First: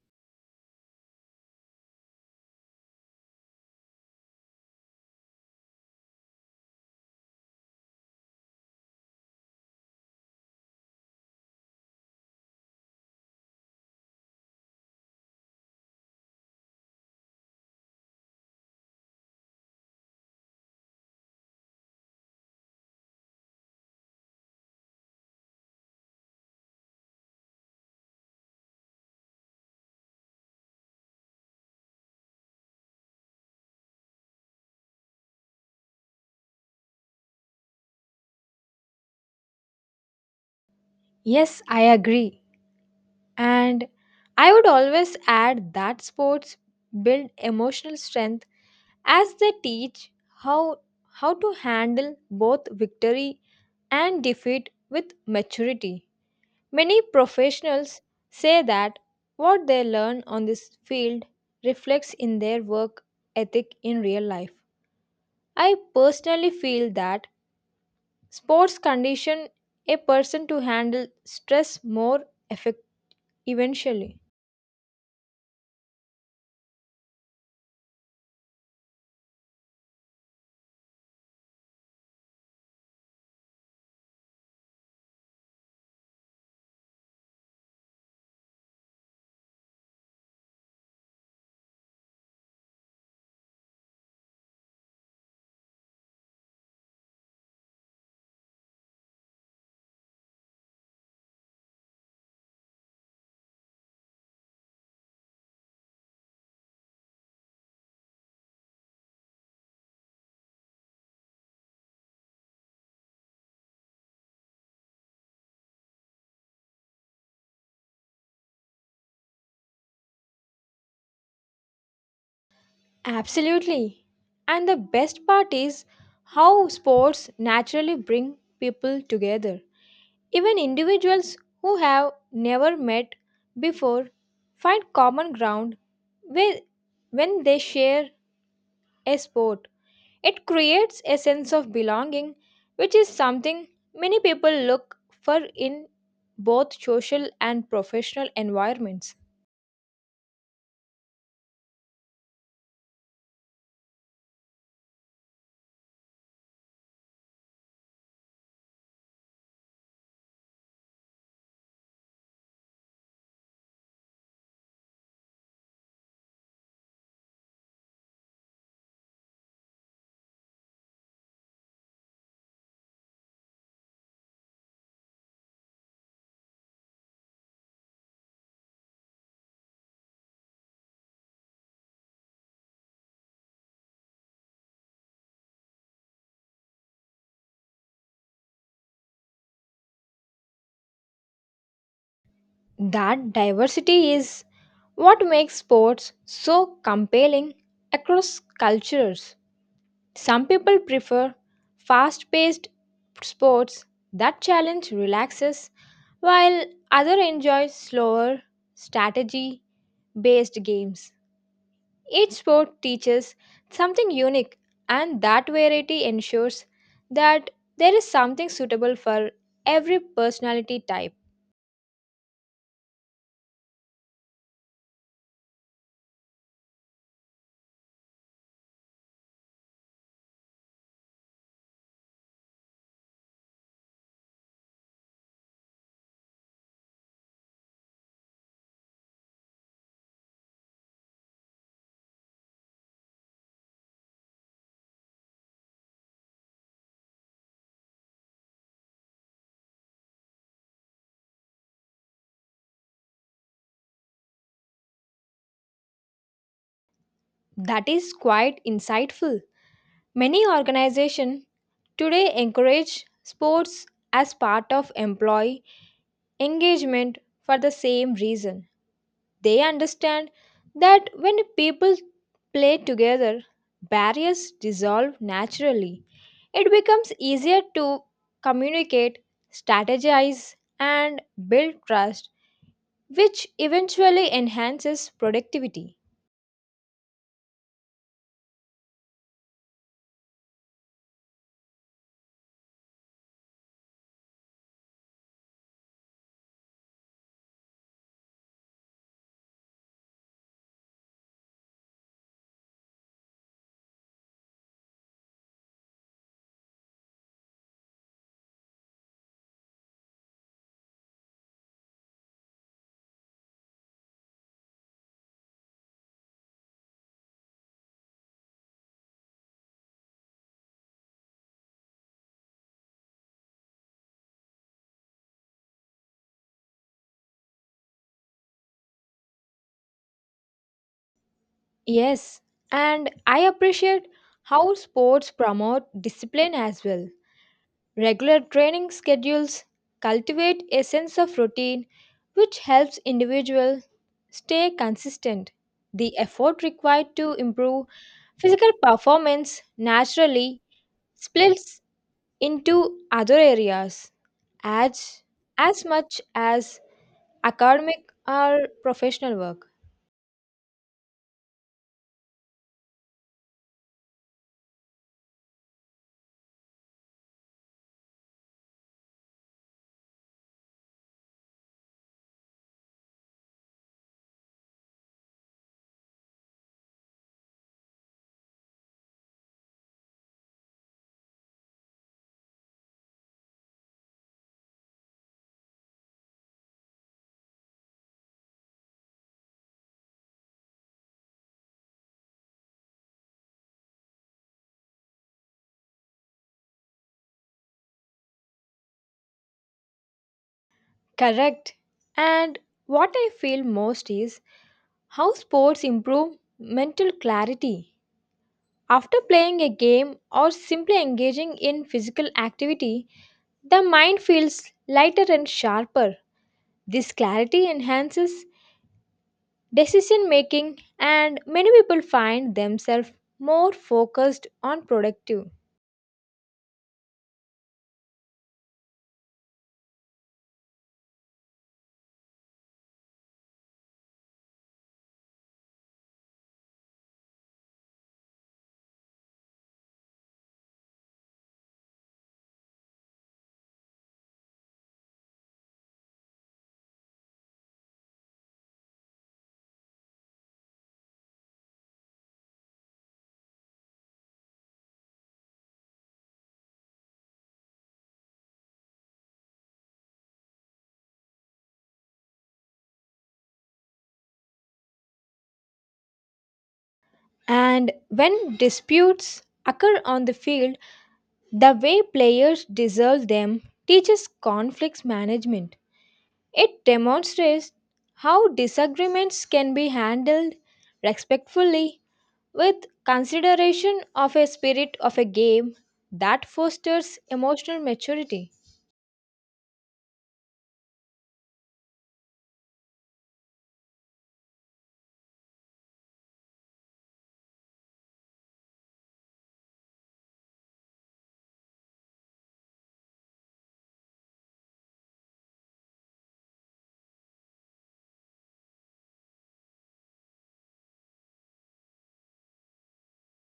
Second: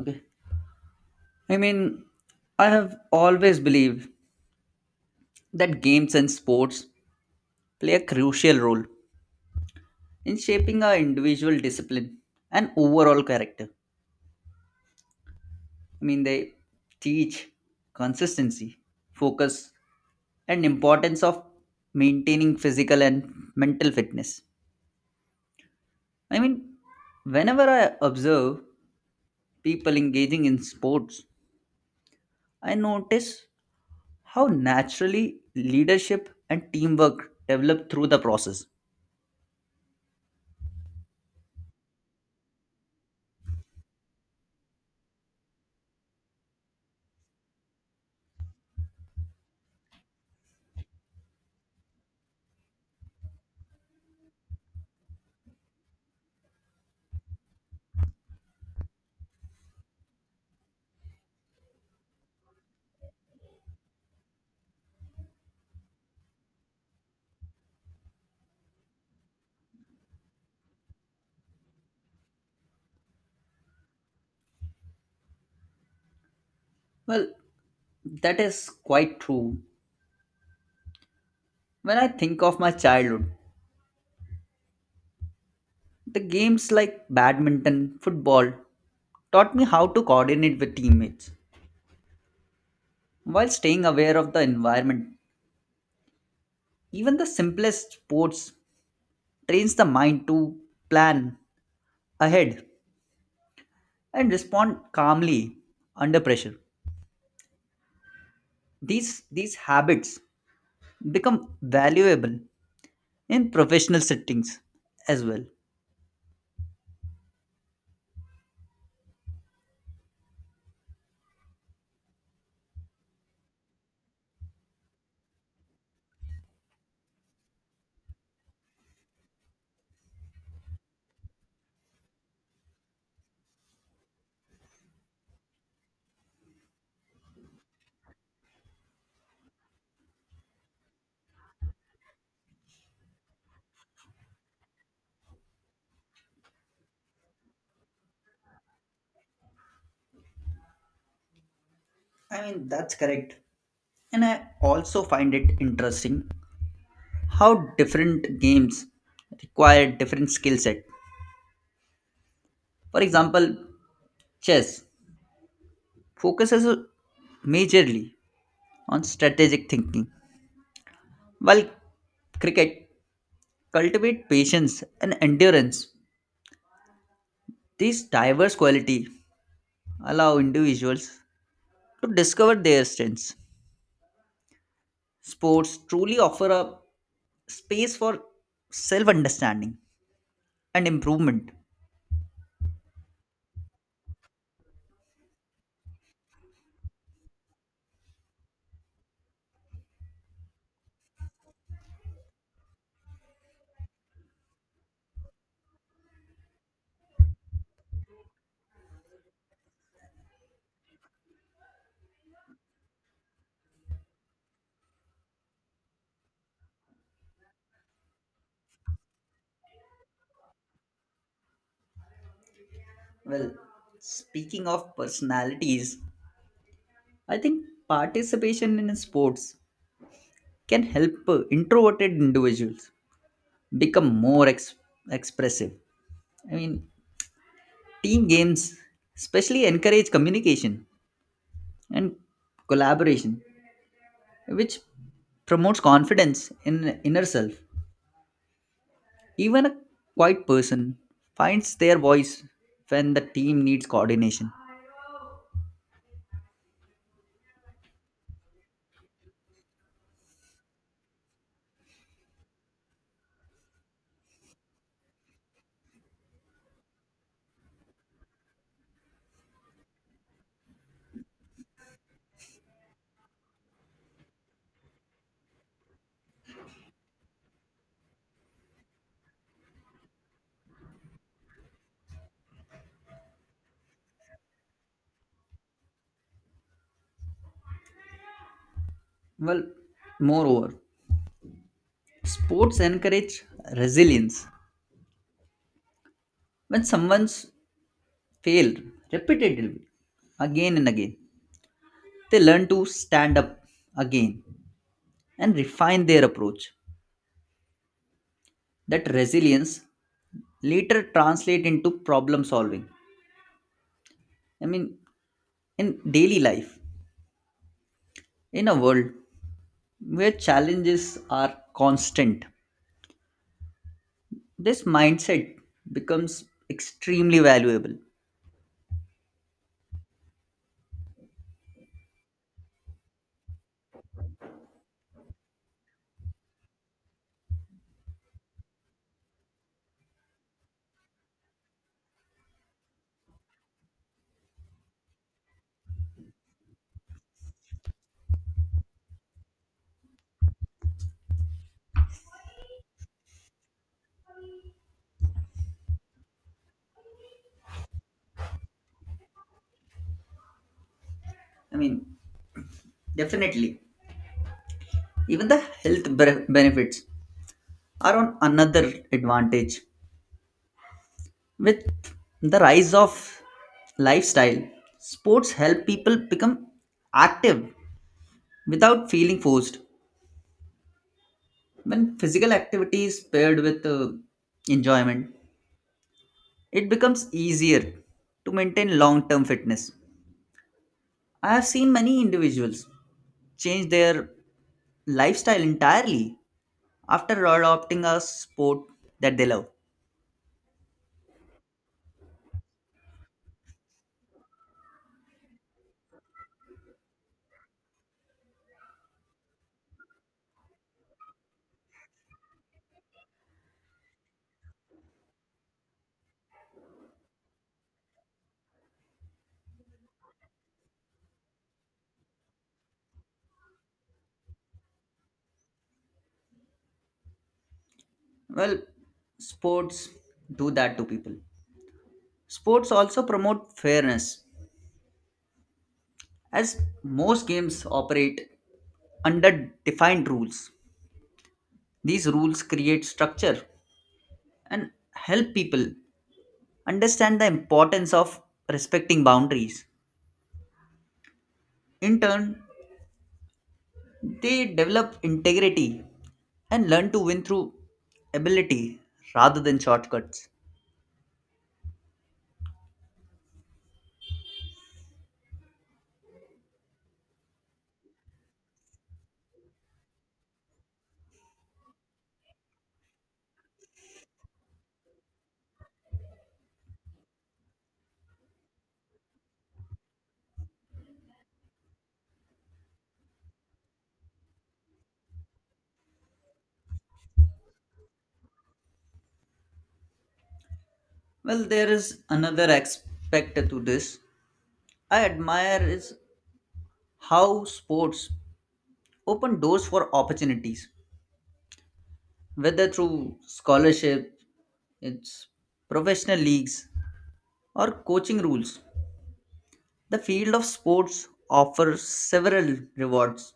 Okay. I mean, I have always believed that games and sports play a crucial role in shaping our individual discipline and overall character. They teach consistency, focus, and importance of maintaining physical and mental fitness. I mean, Whenever I observe people engaging in sports, I notice how naturally leadership and teamwork develop through the process. Yes, I agree. And I would always add that sports build emotional strength as they teach how how to handle both victory and defeat with maturity. Many professionals say that what they learn on this field reflects in their work ethic in real life. I personally feel that sports condition a person to handle stress more effect- eventually. Well, that is quite true. When I think of my childhood, the games like badminton, football taught me how to coordinate with teammates while staying aware of the environment. Even the simplest sports trains the mind to plan ahead and respond calmly under pressure. These habits become valuable in professional settings as well. Absolutely. And the best part is how sports naturally bring people together. Even individuals who have never met before find common ground with- when they share a sport. It creates a sense of belonging, which is something many people look for in both social and professional environments. That's correct. And I also find it interesting how different games require different skill set. For example, chess focuses majorly on strategic thinking, while cricket cultivate patience and endurance. These diverse qualities allow individuals to discover their strengths. Sports truly offer a space for self-understanding and improvement. That diversity is what makes sports so compelling across cultures. Some people prefer fast paced sports that challenge relaxes, while others enjoy slower, strategy based games. Each sport teaches something unique, and that variety ensures that there is something suitable for every personality type. Well, Speaking of personalities, I think participation in sports can help introverted individuals become expressive. I mean, Team games especially encourage communication and collaboration, which promotes confidence in inner self. Even a quiet person finds their voice when the team needs coordination. That is quite insightful. Many organizations today encourage sports as part of employee engagement for the same reason. They understand that when people play together, barriers dissolve naturally. It becomes easier to communicate, strategize, and build trust, which eventually enhances productivity. Well, Moreover, sports encourage resilience. When someone's failed repeatedly again and again, they learn to stand up again and refine their approach. That resilience later translate into problem solving. I mean, in daily life, in a world where challenges are constant, this mindset becomes extremely valuable. Yes, and I appreciate how sports promote discipline as well. Regular training schedules cultivate a sense of routine which helps individuals stay consistent. The effort required to improve physical performance naturally splits into other areas as, as much as academic or professional work. I mean, Definitely, even the benefits are on another advantage. With the rise of lifestyle, sports help people become active without feeling forced. When physical activity is paired with enjoyment, it becomes easier to maintain long term fitness. I have seen many individuals change their lifestyle entirely after adopting a sport that they love. Correct. And what I feel most is how sports improve mental clarity. After playing a game or simply engaging in physical activity, the mind feels lighter and sharper. This clarity enhances decision making, and many people find themselves more focused on productive. Well, sports do that to people. Sports also promote fairness. As most games operate under defined rules, these rules create structure and help people understand the importance of respecting boundaries. In turn, they develop integrity and learn to win through ability rather than shortcuts. And when disputes occur on the field, the way players resolve them teaches conflicts management. It demonstrates how disagreements can be handled respectfully with consideration of a spirit of a game that fosters emotional maturity. Well, there is another aspect to this I admire is how sports open doors for opportunities, whether through scholarship its professional leagues, or coaching rules. The field of sports offers several rewards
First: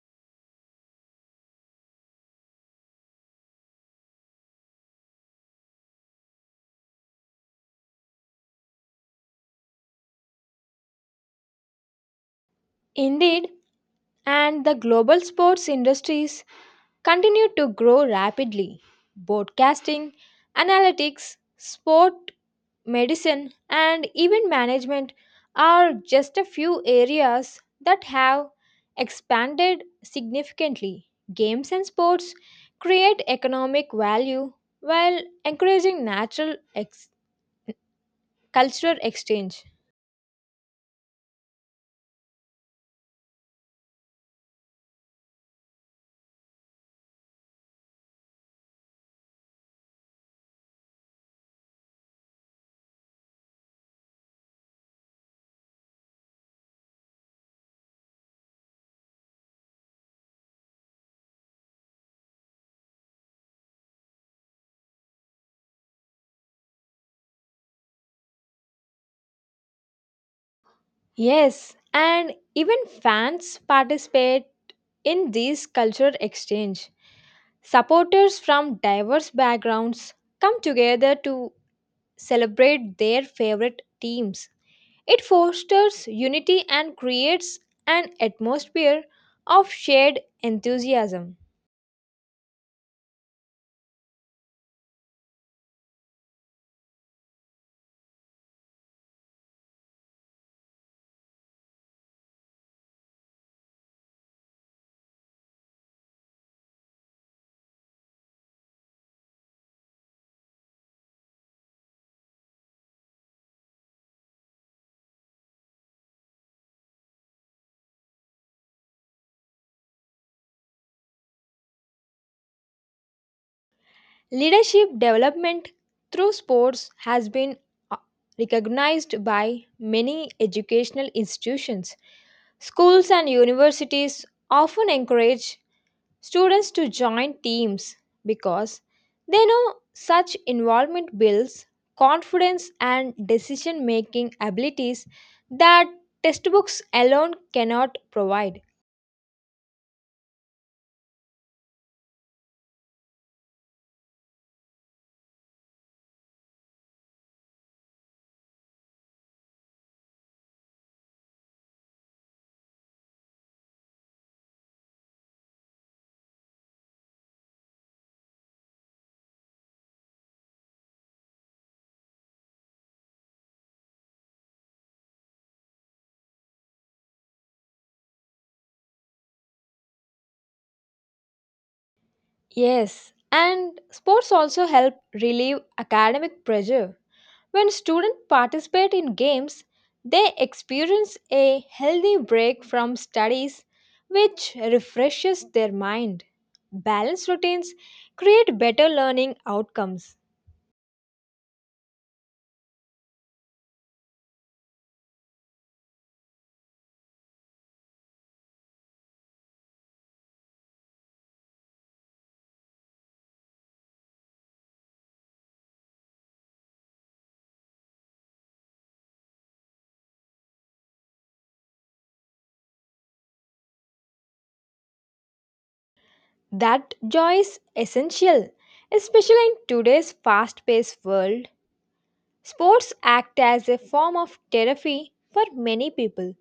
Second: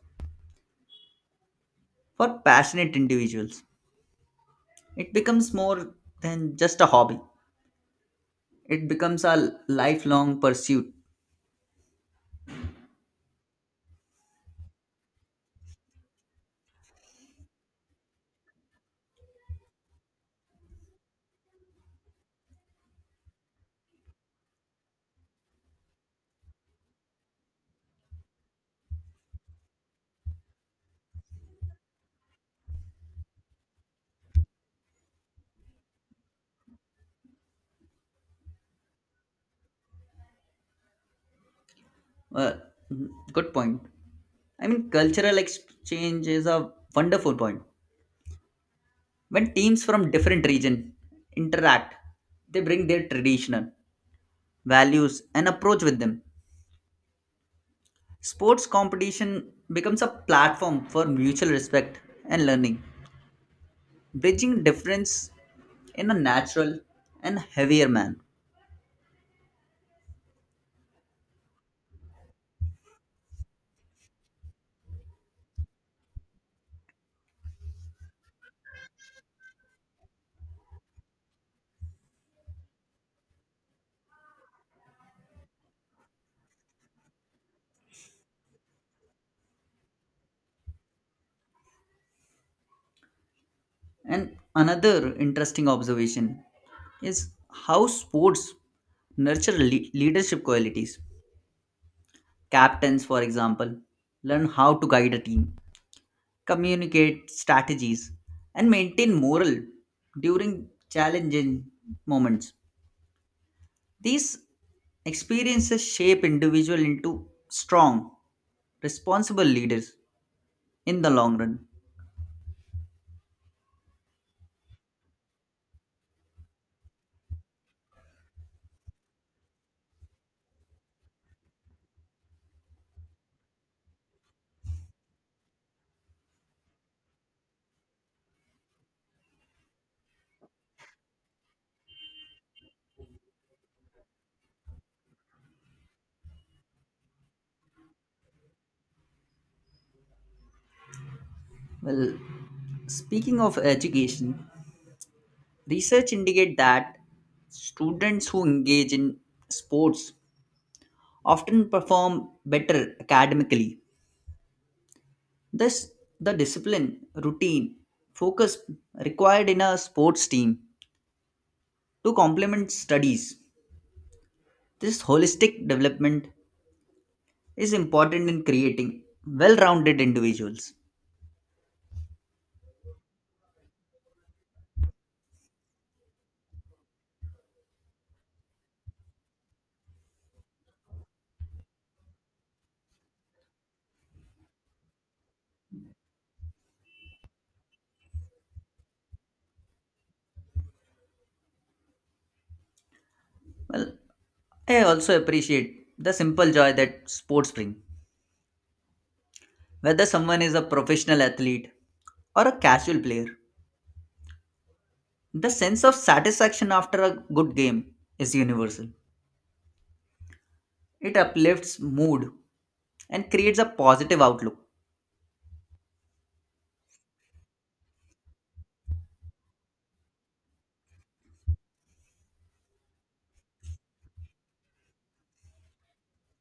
for passionate individuals. It becomes more than just a hobby, it becomes a lifelong pursuit. Indeed, and the global sports industries continue to grow rapidly. Broadcasting, analytics, sport medicine, and event management are just a few areas that have expanded significantly. Games and sports create economic value while encouraging cultural exchange. Uh, mm, Good point. Cultural exchange is a wonderful point. When teams from different region interact, they bring their traditional values and approach with them. Sports competition becomes a platform for mutual respect and learning, bridging difference in a natural and heavier man. Yes, and even fans participate in these cultural exchange. Supporters from diverse backgrounds come together to celebrate their favorite teams. It fosters unity and creates an atmosphere of shared enthusiasm. And another interesting observation is how sports nurture leadership qualities. Captains, for example, learn how to guide a team, communicate strategies, and maintain morale during challenging moments. These experiences shape individual into strong, responsible leaders in the long run. Leadership development through sports has been uh, recognized by many educational institutions. Schools and universities often encourage students to join teams because they know such involvement builds confidence and decision making abilities that textbooks alone cannot provide. Well, speaking of education, research indicate that students who engage in sports often perform better academically. Thus, the discipline, routine, focus required in a sports team to complement studies. This holistic development is important in creating well rounded individuals. Yes, and sports also help relieve academic pressure. When students participate in games, they experience a healthy break from studies which refreshes their mind. Balanced routines create better learning outcomes. Well, I also appreciate the simple joy that sports bring. Whether someone is a professional athlete or a casual player, the sense of satisfaction after a good game is universal. It uplifts mood and creates a positive outlook. That joy is essential, especially in today's fast paced world. Sports act as a form of therapy for many people,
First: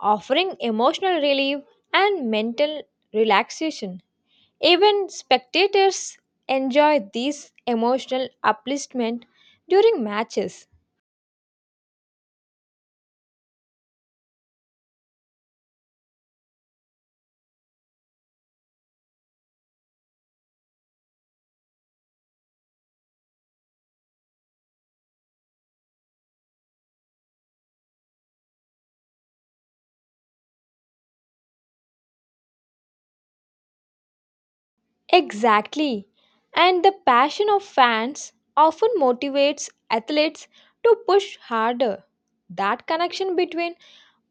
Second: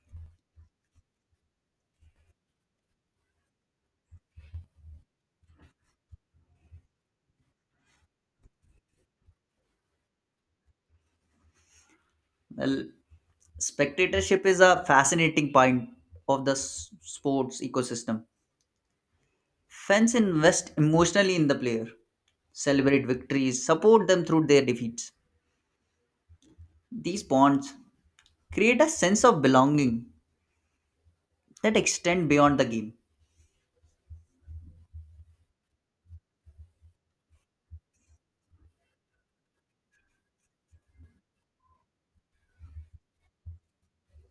offering emotional relief and mental relaxation. Even spectators enjoy this emotional upliftment during matches. Well, spectatorship is a fascinating point of the sports ecosystem. Fans invest emotionally in the player, celebrate victories, support them through their defeats. These bonds create a sense of belonging that extend beyond the game. Exactly. And the passion of fans often motivates athletes to push harder. That connection between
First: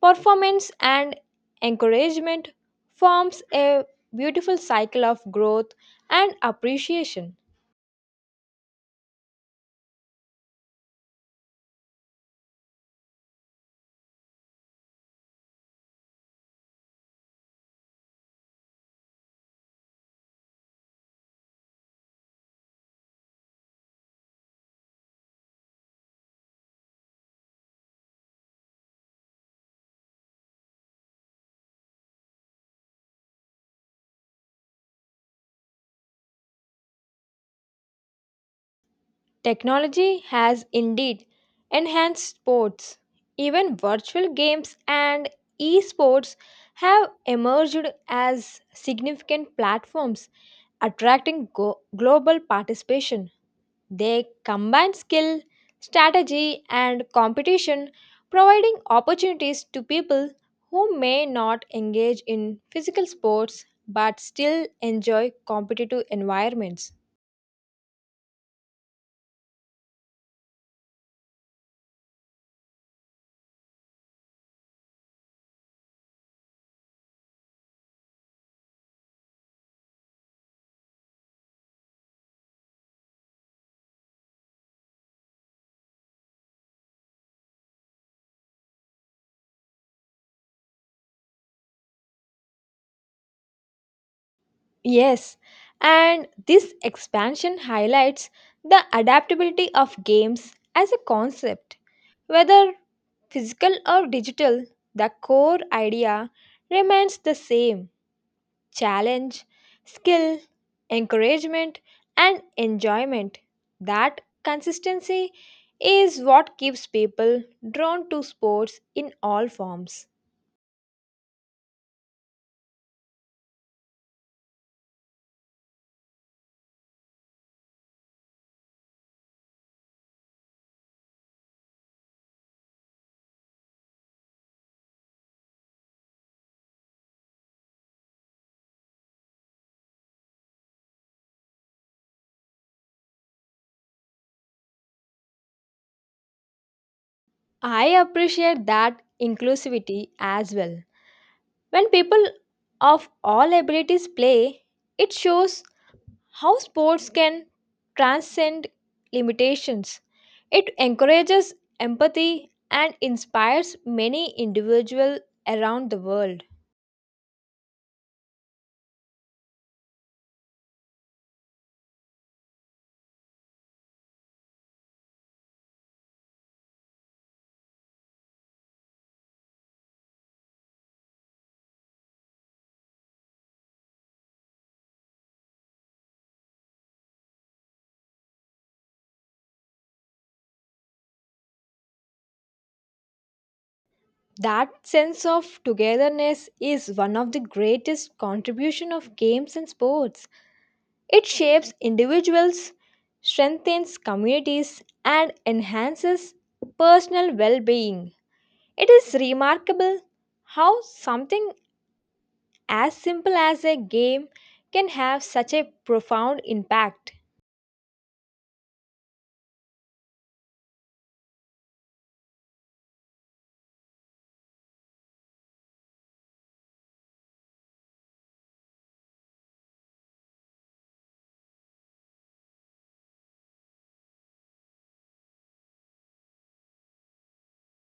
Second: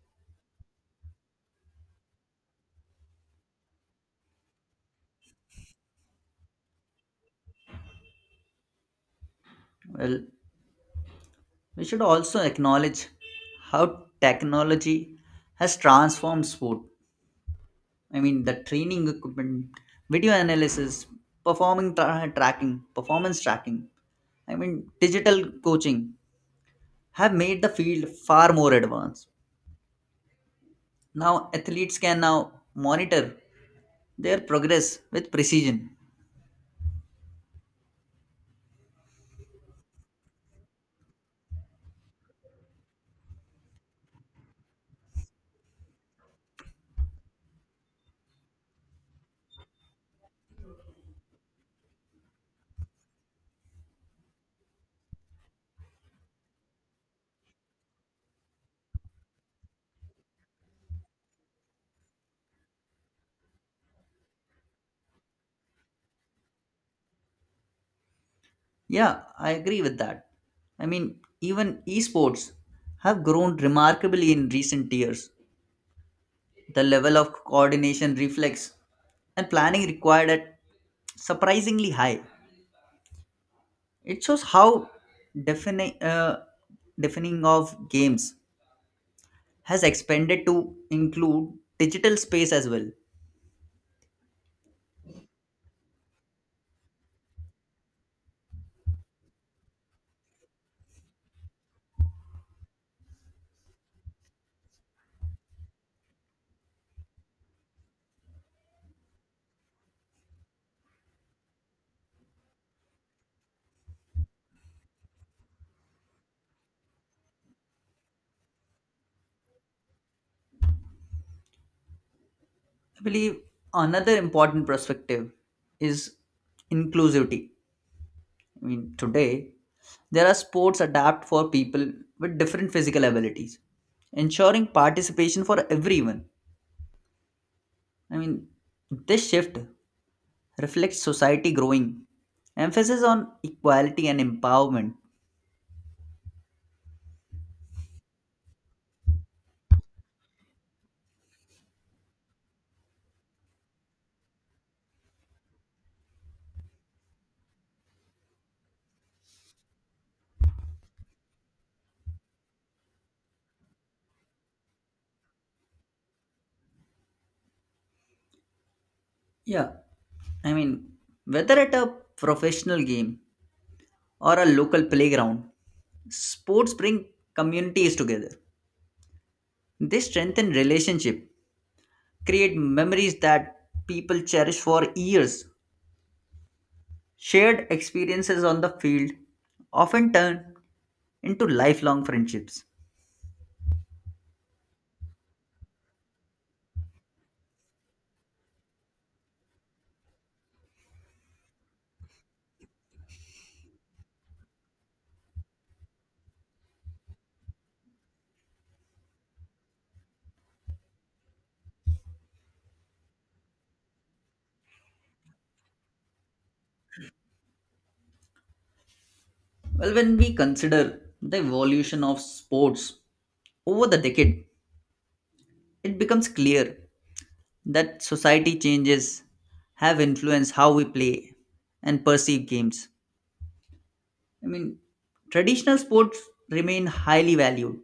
performance and encouragement forms a beautiful cycle of growth and appreciation. Well, we should also acknowledge how technology has transformed sport. The training equipment, video analysis, tracking, performance tracking, digital coaching have made the field far more advanced. Now, athletes can now monitor their progress with precision. Technology has indeed enhanced sports. Even virtual games and esports have emerged as significant platforms attracting global participation. They combine skill, strategy, and competition, providing opportunities to people who may not engage in physical sports but still enjoy competitive environments. Yeah, I agree with that. Even esports have grown remarkably in recent years. The level of coordination, reflex, and planning required at surprisingly high. It shows how defini- uh, defining of games has expanded to include digital space as well. Yes, and this expansion highlights the adaptability of games as a concept. Whether physical or digital, the core idea remains the same: challenge, skill, encouragement, and enjoyment. That consistency is what keeps people drawn to sports in all forms. I believe another important perspective is inclusivity. Today, there are sports adapt for people with different physical abilities, ensuring participation for everyone. I mean, this shift reflects society growing emphasis on equality and empowerment. I appreciate that inclusivity as well. When people of all abilities play, it shows how sports can transcend limitations. It encourages empathy and inspires many individuals around the world. Yeah, I mean, whether at a professional game or a local playground, sports bring communities together. They strengthen relationship, create memories that people cherish for years. Shared experiences on the field often turn into lifelong friendships. That sense of togetherness is one of the greatest contribution of games and sports. It shapes individuals, strengthens communities and enhances personal well-being. It is remarkable how something as simple as a game can have such a profound impact. Well, when we consider the evolution of sports over the decade, it becomes clear that society changes have influenced how we play and perceive games. I mean, Traditional sports remain highly valued,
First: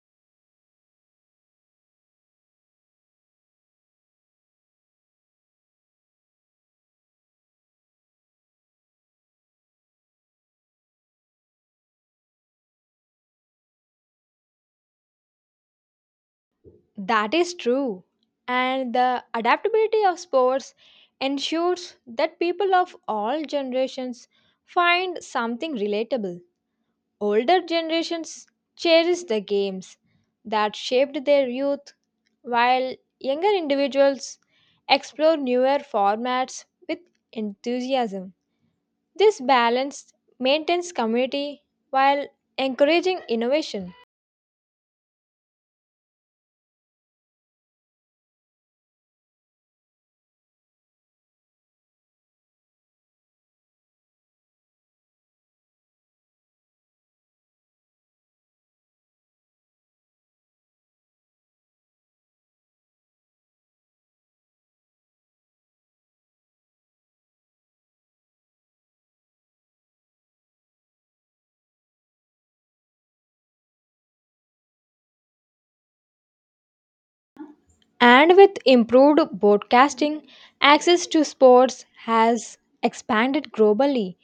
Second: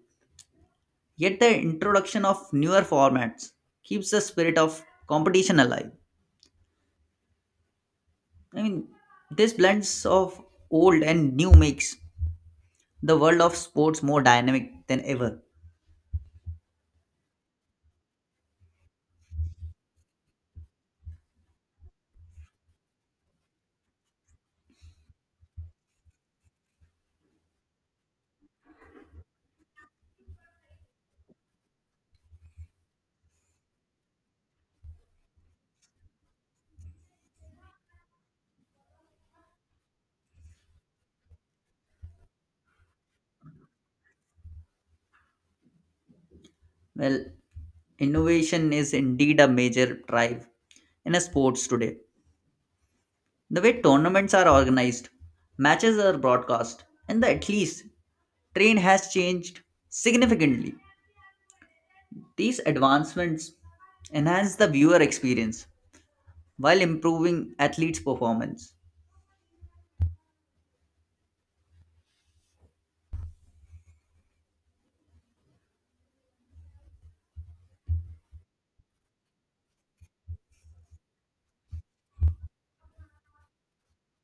yet the introduction of newer formats keeps the spirit of competition alive. I mean, this blends of old and new makes the world of sports more dynamic than ever. That is true. And the adaptability of sports ensures that people of all generations find something relatable. Older generations cherish the games that shaped their youth, while younger individuals explore newer formats with enthusiasm. This balance maintains community while encouraging innovation. Well, innovation is indeed a major drive in a sports today. The way tournaments are organized, matches are broadcast, and the at least train has changed significantly. These advancements enhance the viewer experience while improving athletes' performance. And with improved broadcasting, access to sports has expanded globally.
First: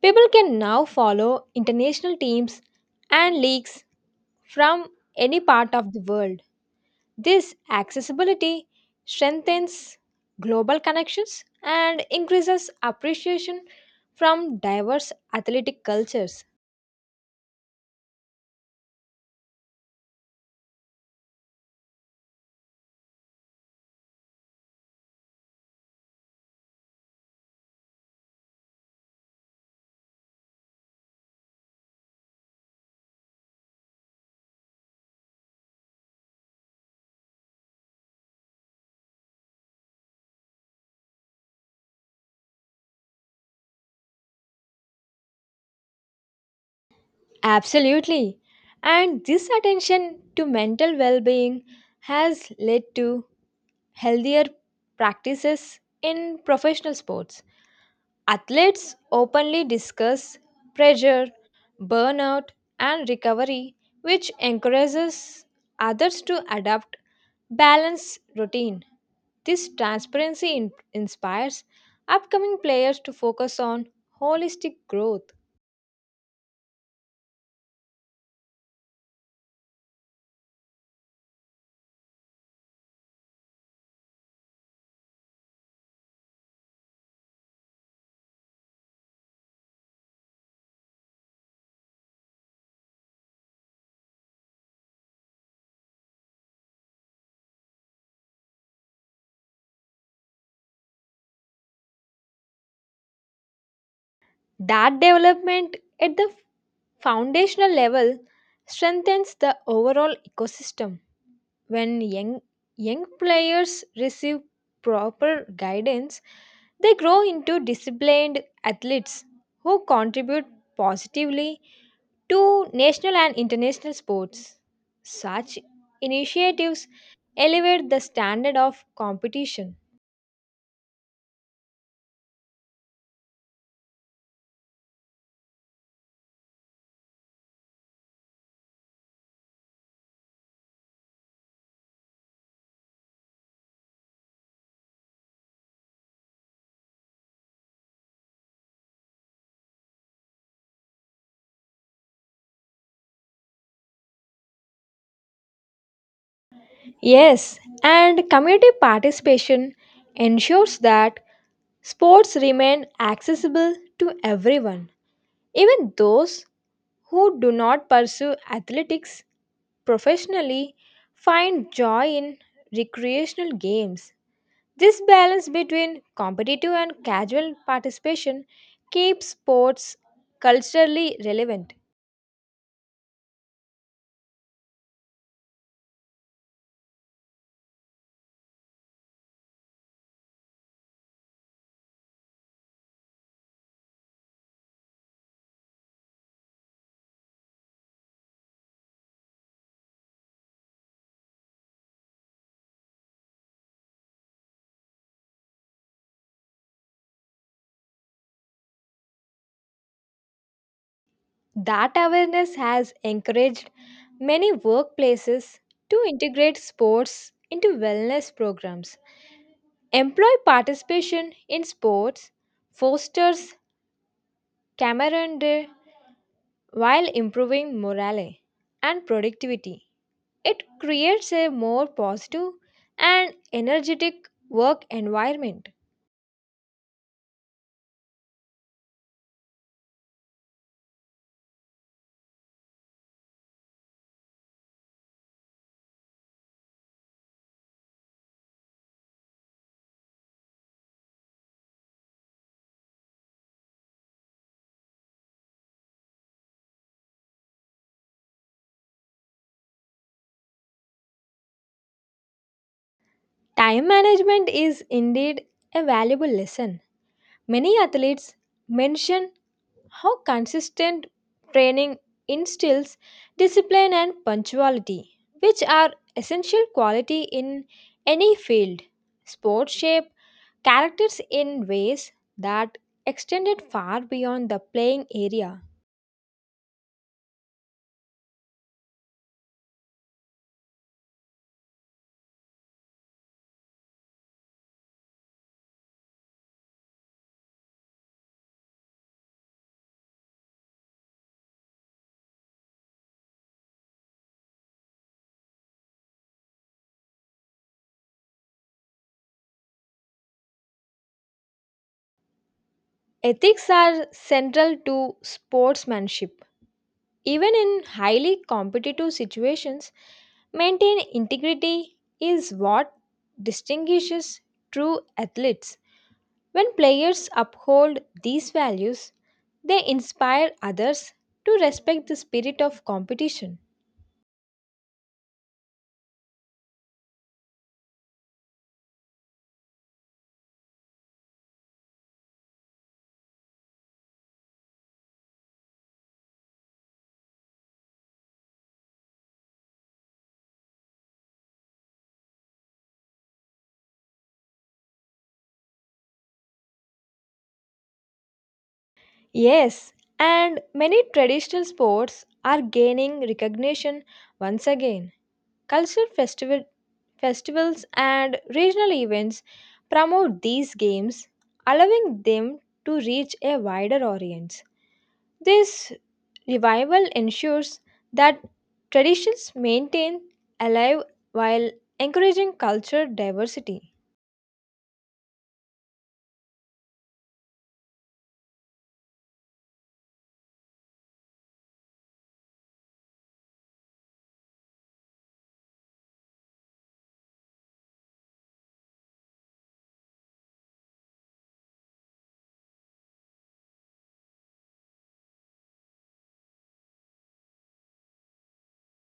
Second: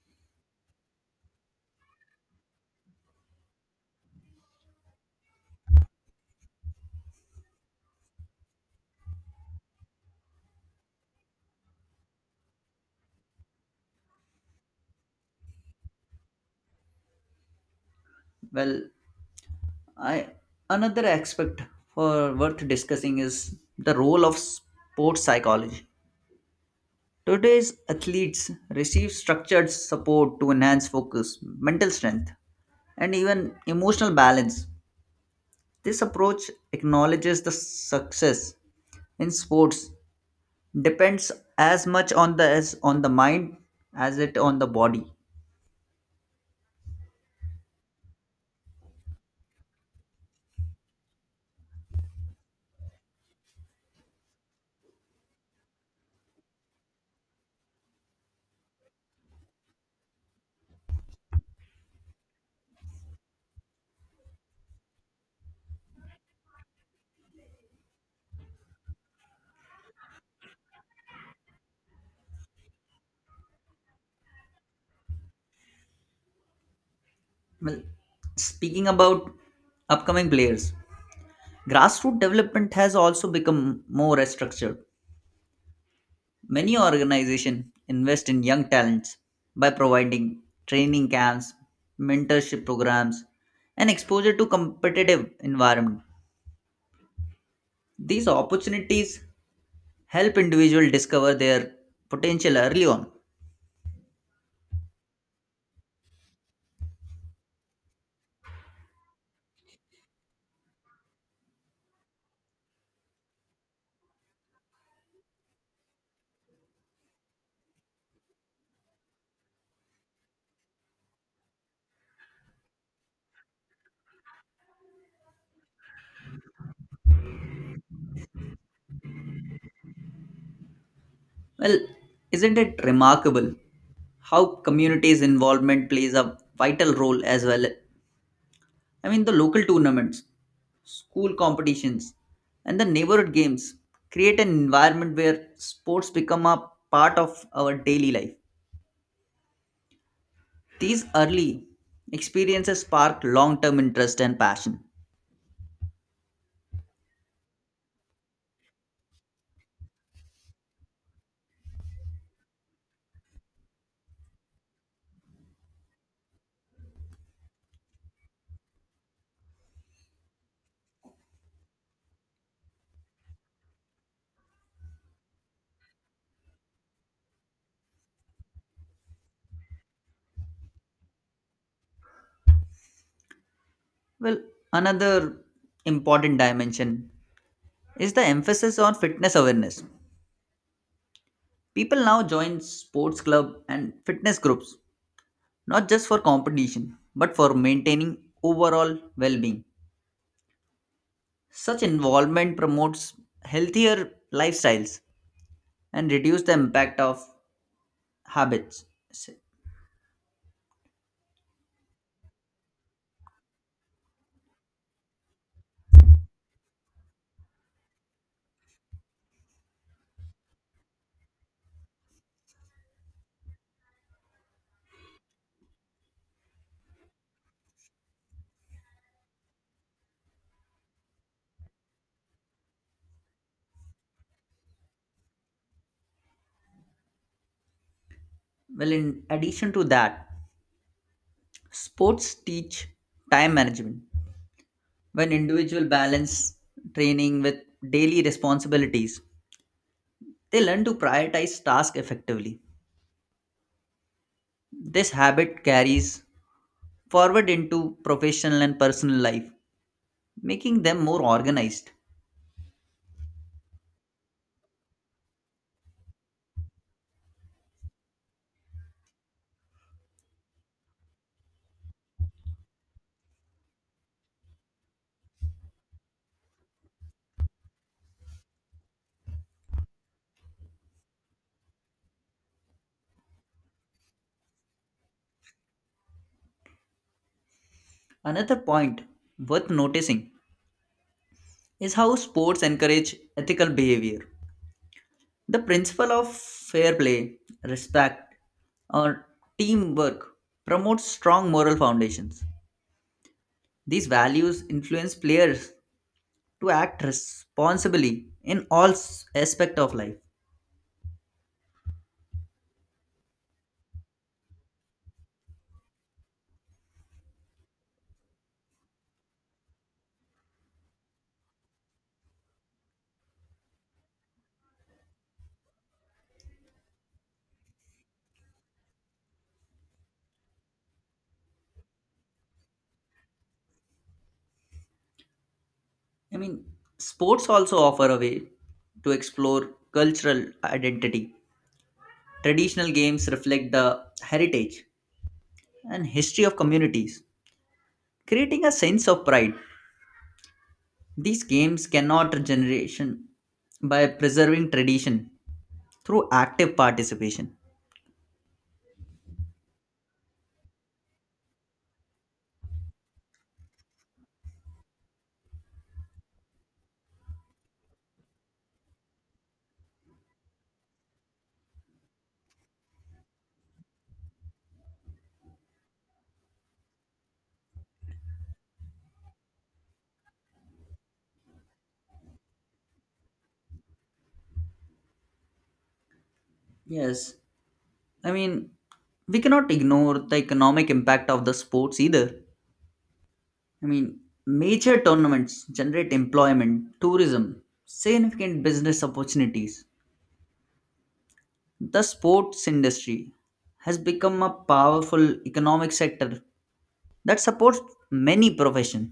People can now follow international teams and leagues from any part of the world. This accessibility strengthens global connections and increases appreciation from diverse athletic cultures. Well, I another aspect for worth discussing is the role of sports psychology. Today's athletes receive structured support to enhance focus, mental strength, and even emotional balance. This approach acknowledges the success in sports depends as on the mind as it on the body. Absolutely. And this attention to mental well being has led to healthier practices in professional sports. Athletes openly discuss pressure, burnout, and recovery, which encourages others to adopt balanced routine. This transparency inspires upcoming players to focus on holistic growth. Well, speaking about upcoming players, grassroots development has also become more structured. Many organizations invest in young talents by providing training camps, mentorship programs, and exposure to competitive environment. These opportunities help individuals discover their potential early on. That development at the foundational level strengthens the overall ecosystem. When young players receive proper guidance, they grow into disciplined athletes who contribute positively to national and international sports. Such initiatives elevate the standard of competition. Well, isn't it remarkable how communities' involvement plays a vital role as well? The local tournaments school competitions, and the neighborhood games create an environment where sports become a part of our daily life. These early experiences spark long term interest and passion. Yes, and community participation ensures that sports remain accessible to everyone, even those who do not pursue athletics professionally find joy in recreational games. This balance between competitive and casual participation keeps sports culturally relevant. Well, another important dimension is the emphasis on fitness awareness. People now join sports club and fitness groups not just for competition but for maintaining overall well-being. Such involvement promotes healthier lifestyles and reduce the impact of habits. S- That awareness has encouraged many workplaces to integrate sports into wellness programs. Employee participation in sports fosters camaraderie while improving morale and productivity. It creates a more positive and energetic work environment. Well, in addition to that, sports teach time management. When individuals balance training with daily responsibilities, they learn to prioritize tasks effectively. This habit carries forward into professional and personal life, making them more organized. Time management is indeed a valuable lesson. Many athletes mention how consistent training instills discipline and punctuality, which are essential quality in any field. Sports shape characters in ways that extended far beyond the playing area. Another point worth noticing is how sports encourage ethical behavior. The principle of fair play, respect, or teamwork promotes strong moral foundations. These values influence players to act responsibly in aspect of life. Ethics are central to sportsmanship. Even in highly competitive situations, maintain integrity is what distinguishes true athletes. When players uphold these values, they inspire others to respect the spirit of competition. I mean, Sports also offer a way to explore cultural identity. Traditional games reflect the heritage and history of communities, creating a sense of pride. These games can cannot generation by preserving tradition through active participation. Yes, and many traditional sports are gaining recognition once again. Cultural festival, festivals and regional events promote these games, allowing them to reach a wider audience. This revival ensures that traditions maintain alive while encouraging cultural diversity. Yes, I mean, we cannot ignore the economic impact of the sports either. I mean, Major tournaments generate employment, tourism, significant business opportunities. The sports industry has become a powerful economic sector that supports many professions.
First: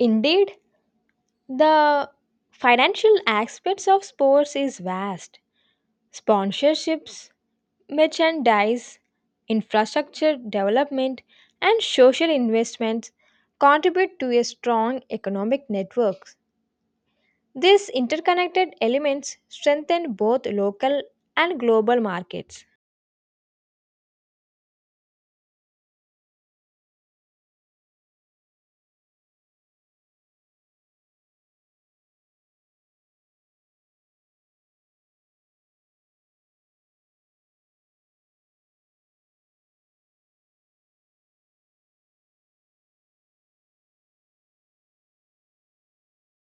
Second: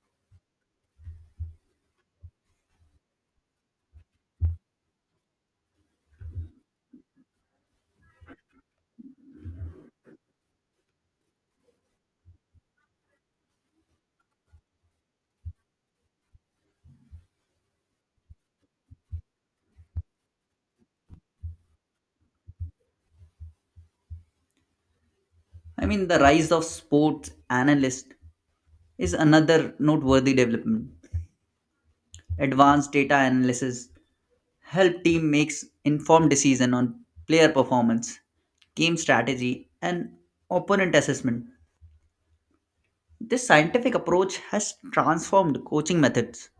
Indeed, the financial aspects of sports is vast. Sponsorships, merchandise, infrastructure development, and social investments contribute to a strong economic network. These interconnected elements strengthen both local and global markets. The rise of sports analysts is another noteworthy development. Advanced data analysis help team makes informed decision on player performance, game strategy, and opponent assessment. This scientific approach has transformed coaching methods.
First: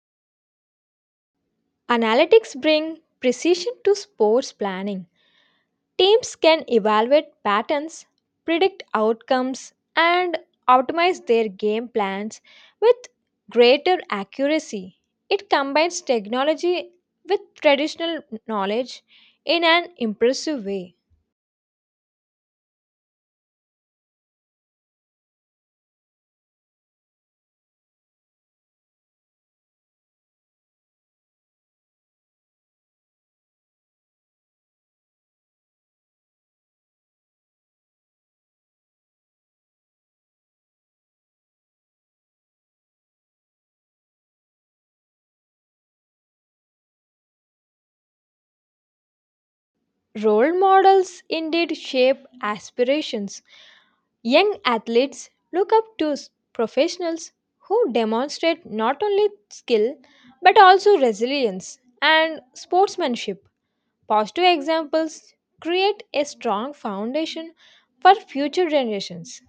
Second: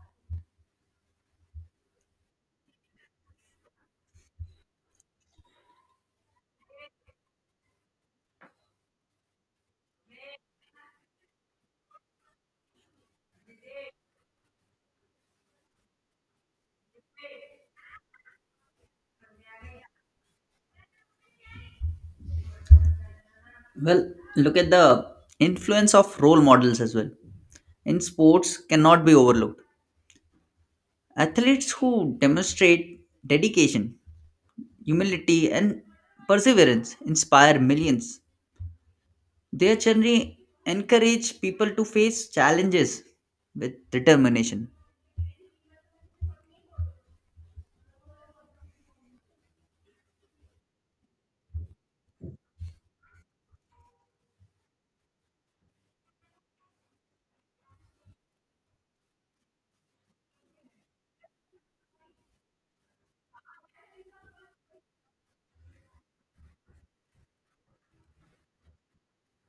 Analytics bring precision to sports planning. Teams can evaluate patterns, predict outcomes, and optimize their game plans with greater accuracy. It combines technology with traditional knowledge in an impressive way. Well, look at the influence of role models as well. In sports cannot be overlooked. Athletes who demonstrate dedication, humility, and perseverance inspire millions. Their journey encourage people to face challenges with determination. Role models indeed shape aspirations. Young athletes look up to professionals who demonstrate not only skill but also resilience and sportsmanship. Positive examples create a strong foundation for future generations.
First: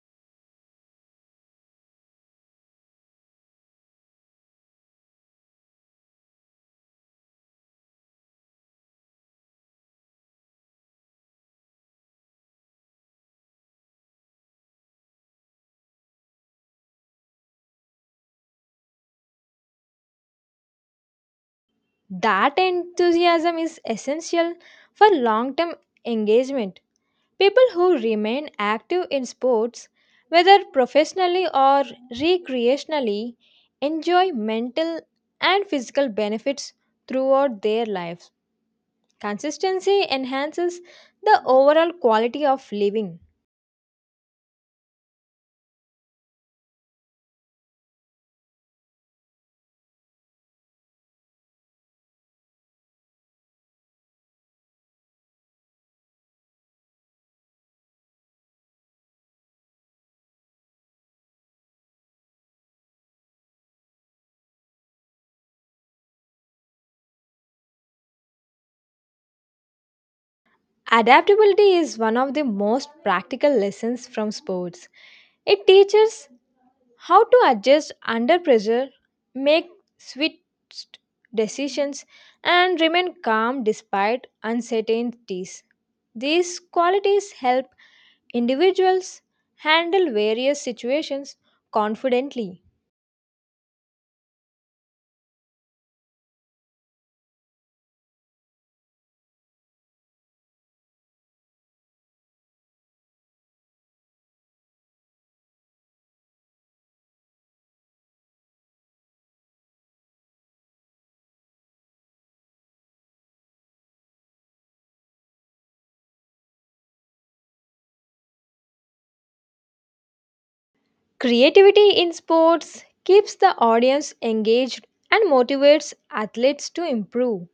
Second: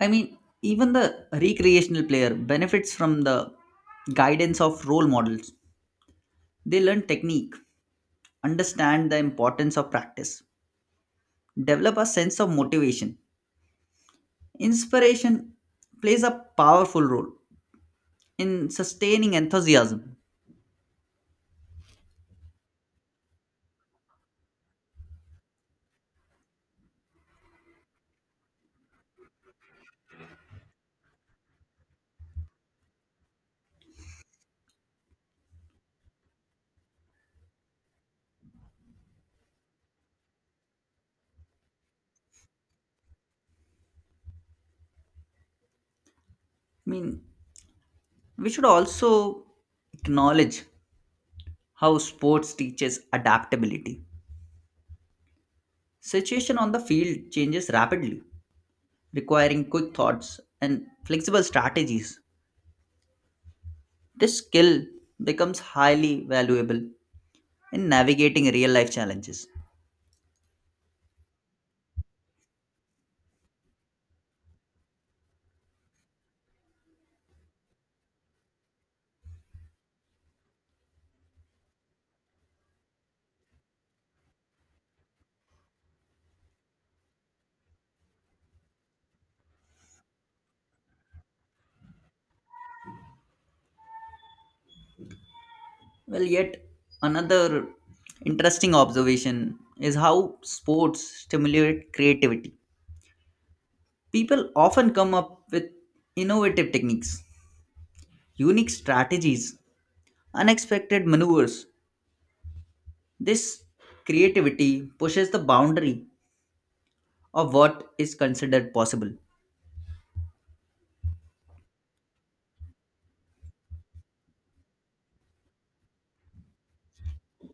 Even the recreational player benefits from the guidance of role models. They learn technique, understand the importance of practice, develop a sense of motivation. Inspiration plays a powerful role in sustaining enthusiasm. That enthusiasm is essential for long term engagement. People who remain active in sports, whether professionally or recreationally, enjoy mental and physical benefits throughout their lives. Consistency enhances the overall quality of living. I mean, we should also acknowledge how sports teaches adaptability. Situation on the field changes rapidly, requiring quick thoughts and flexible strategies. This skill becomes highly valuable in navigating real life challenges. Adaptability is one of the most practical lessons from sports. It teaches how to adjust under pressure, make swift decisions, and remain calm despite uncertainties. These qualities help individuals handle various situations confidently. Well, yet another interesting observation is how sports stimulate creativity. People often come up with innovative techniques, unique strategies, unexpected maneuvers. This creativity pushes the boundary of what is considered possible. Creativity in sports keeps the audience engaged and motivates athletes to improve.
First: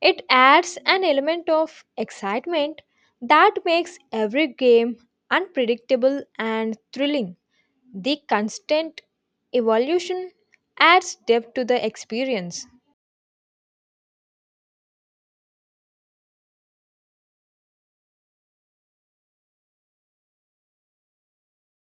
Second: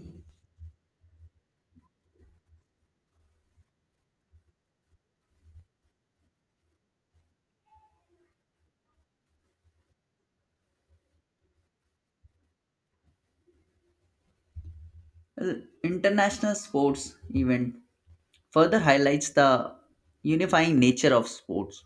It adds an element of excitement that makes every game unpredictable and thrilling. The constant evolution adds depth to the experience. Well, international sports event further highlights the unifying nature of sports.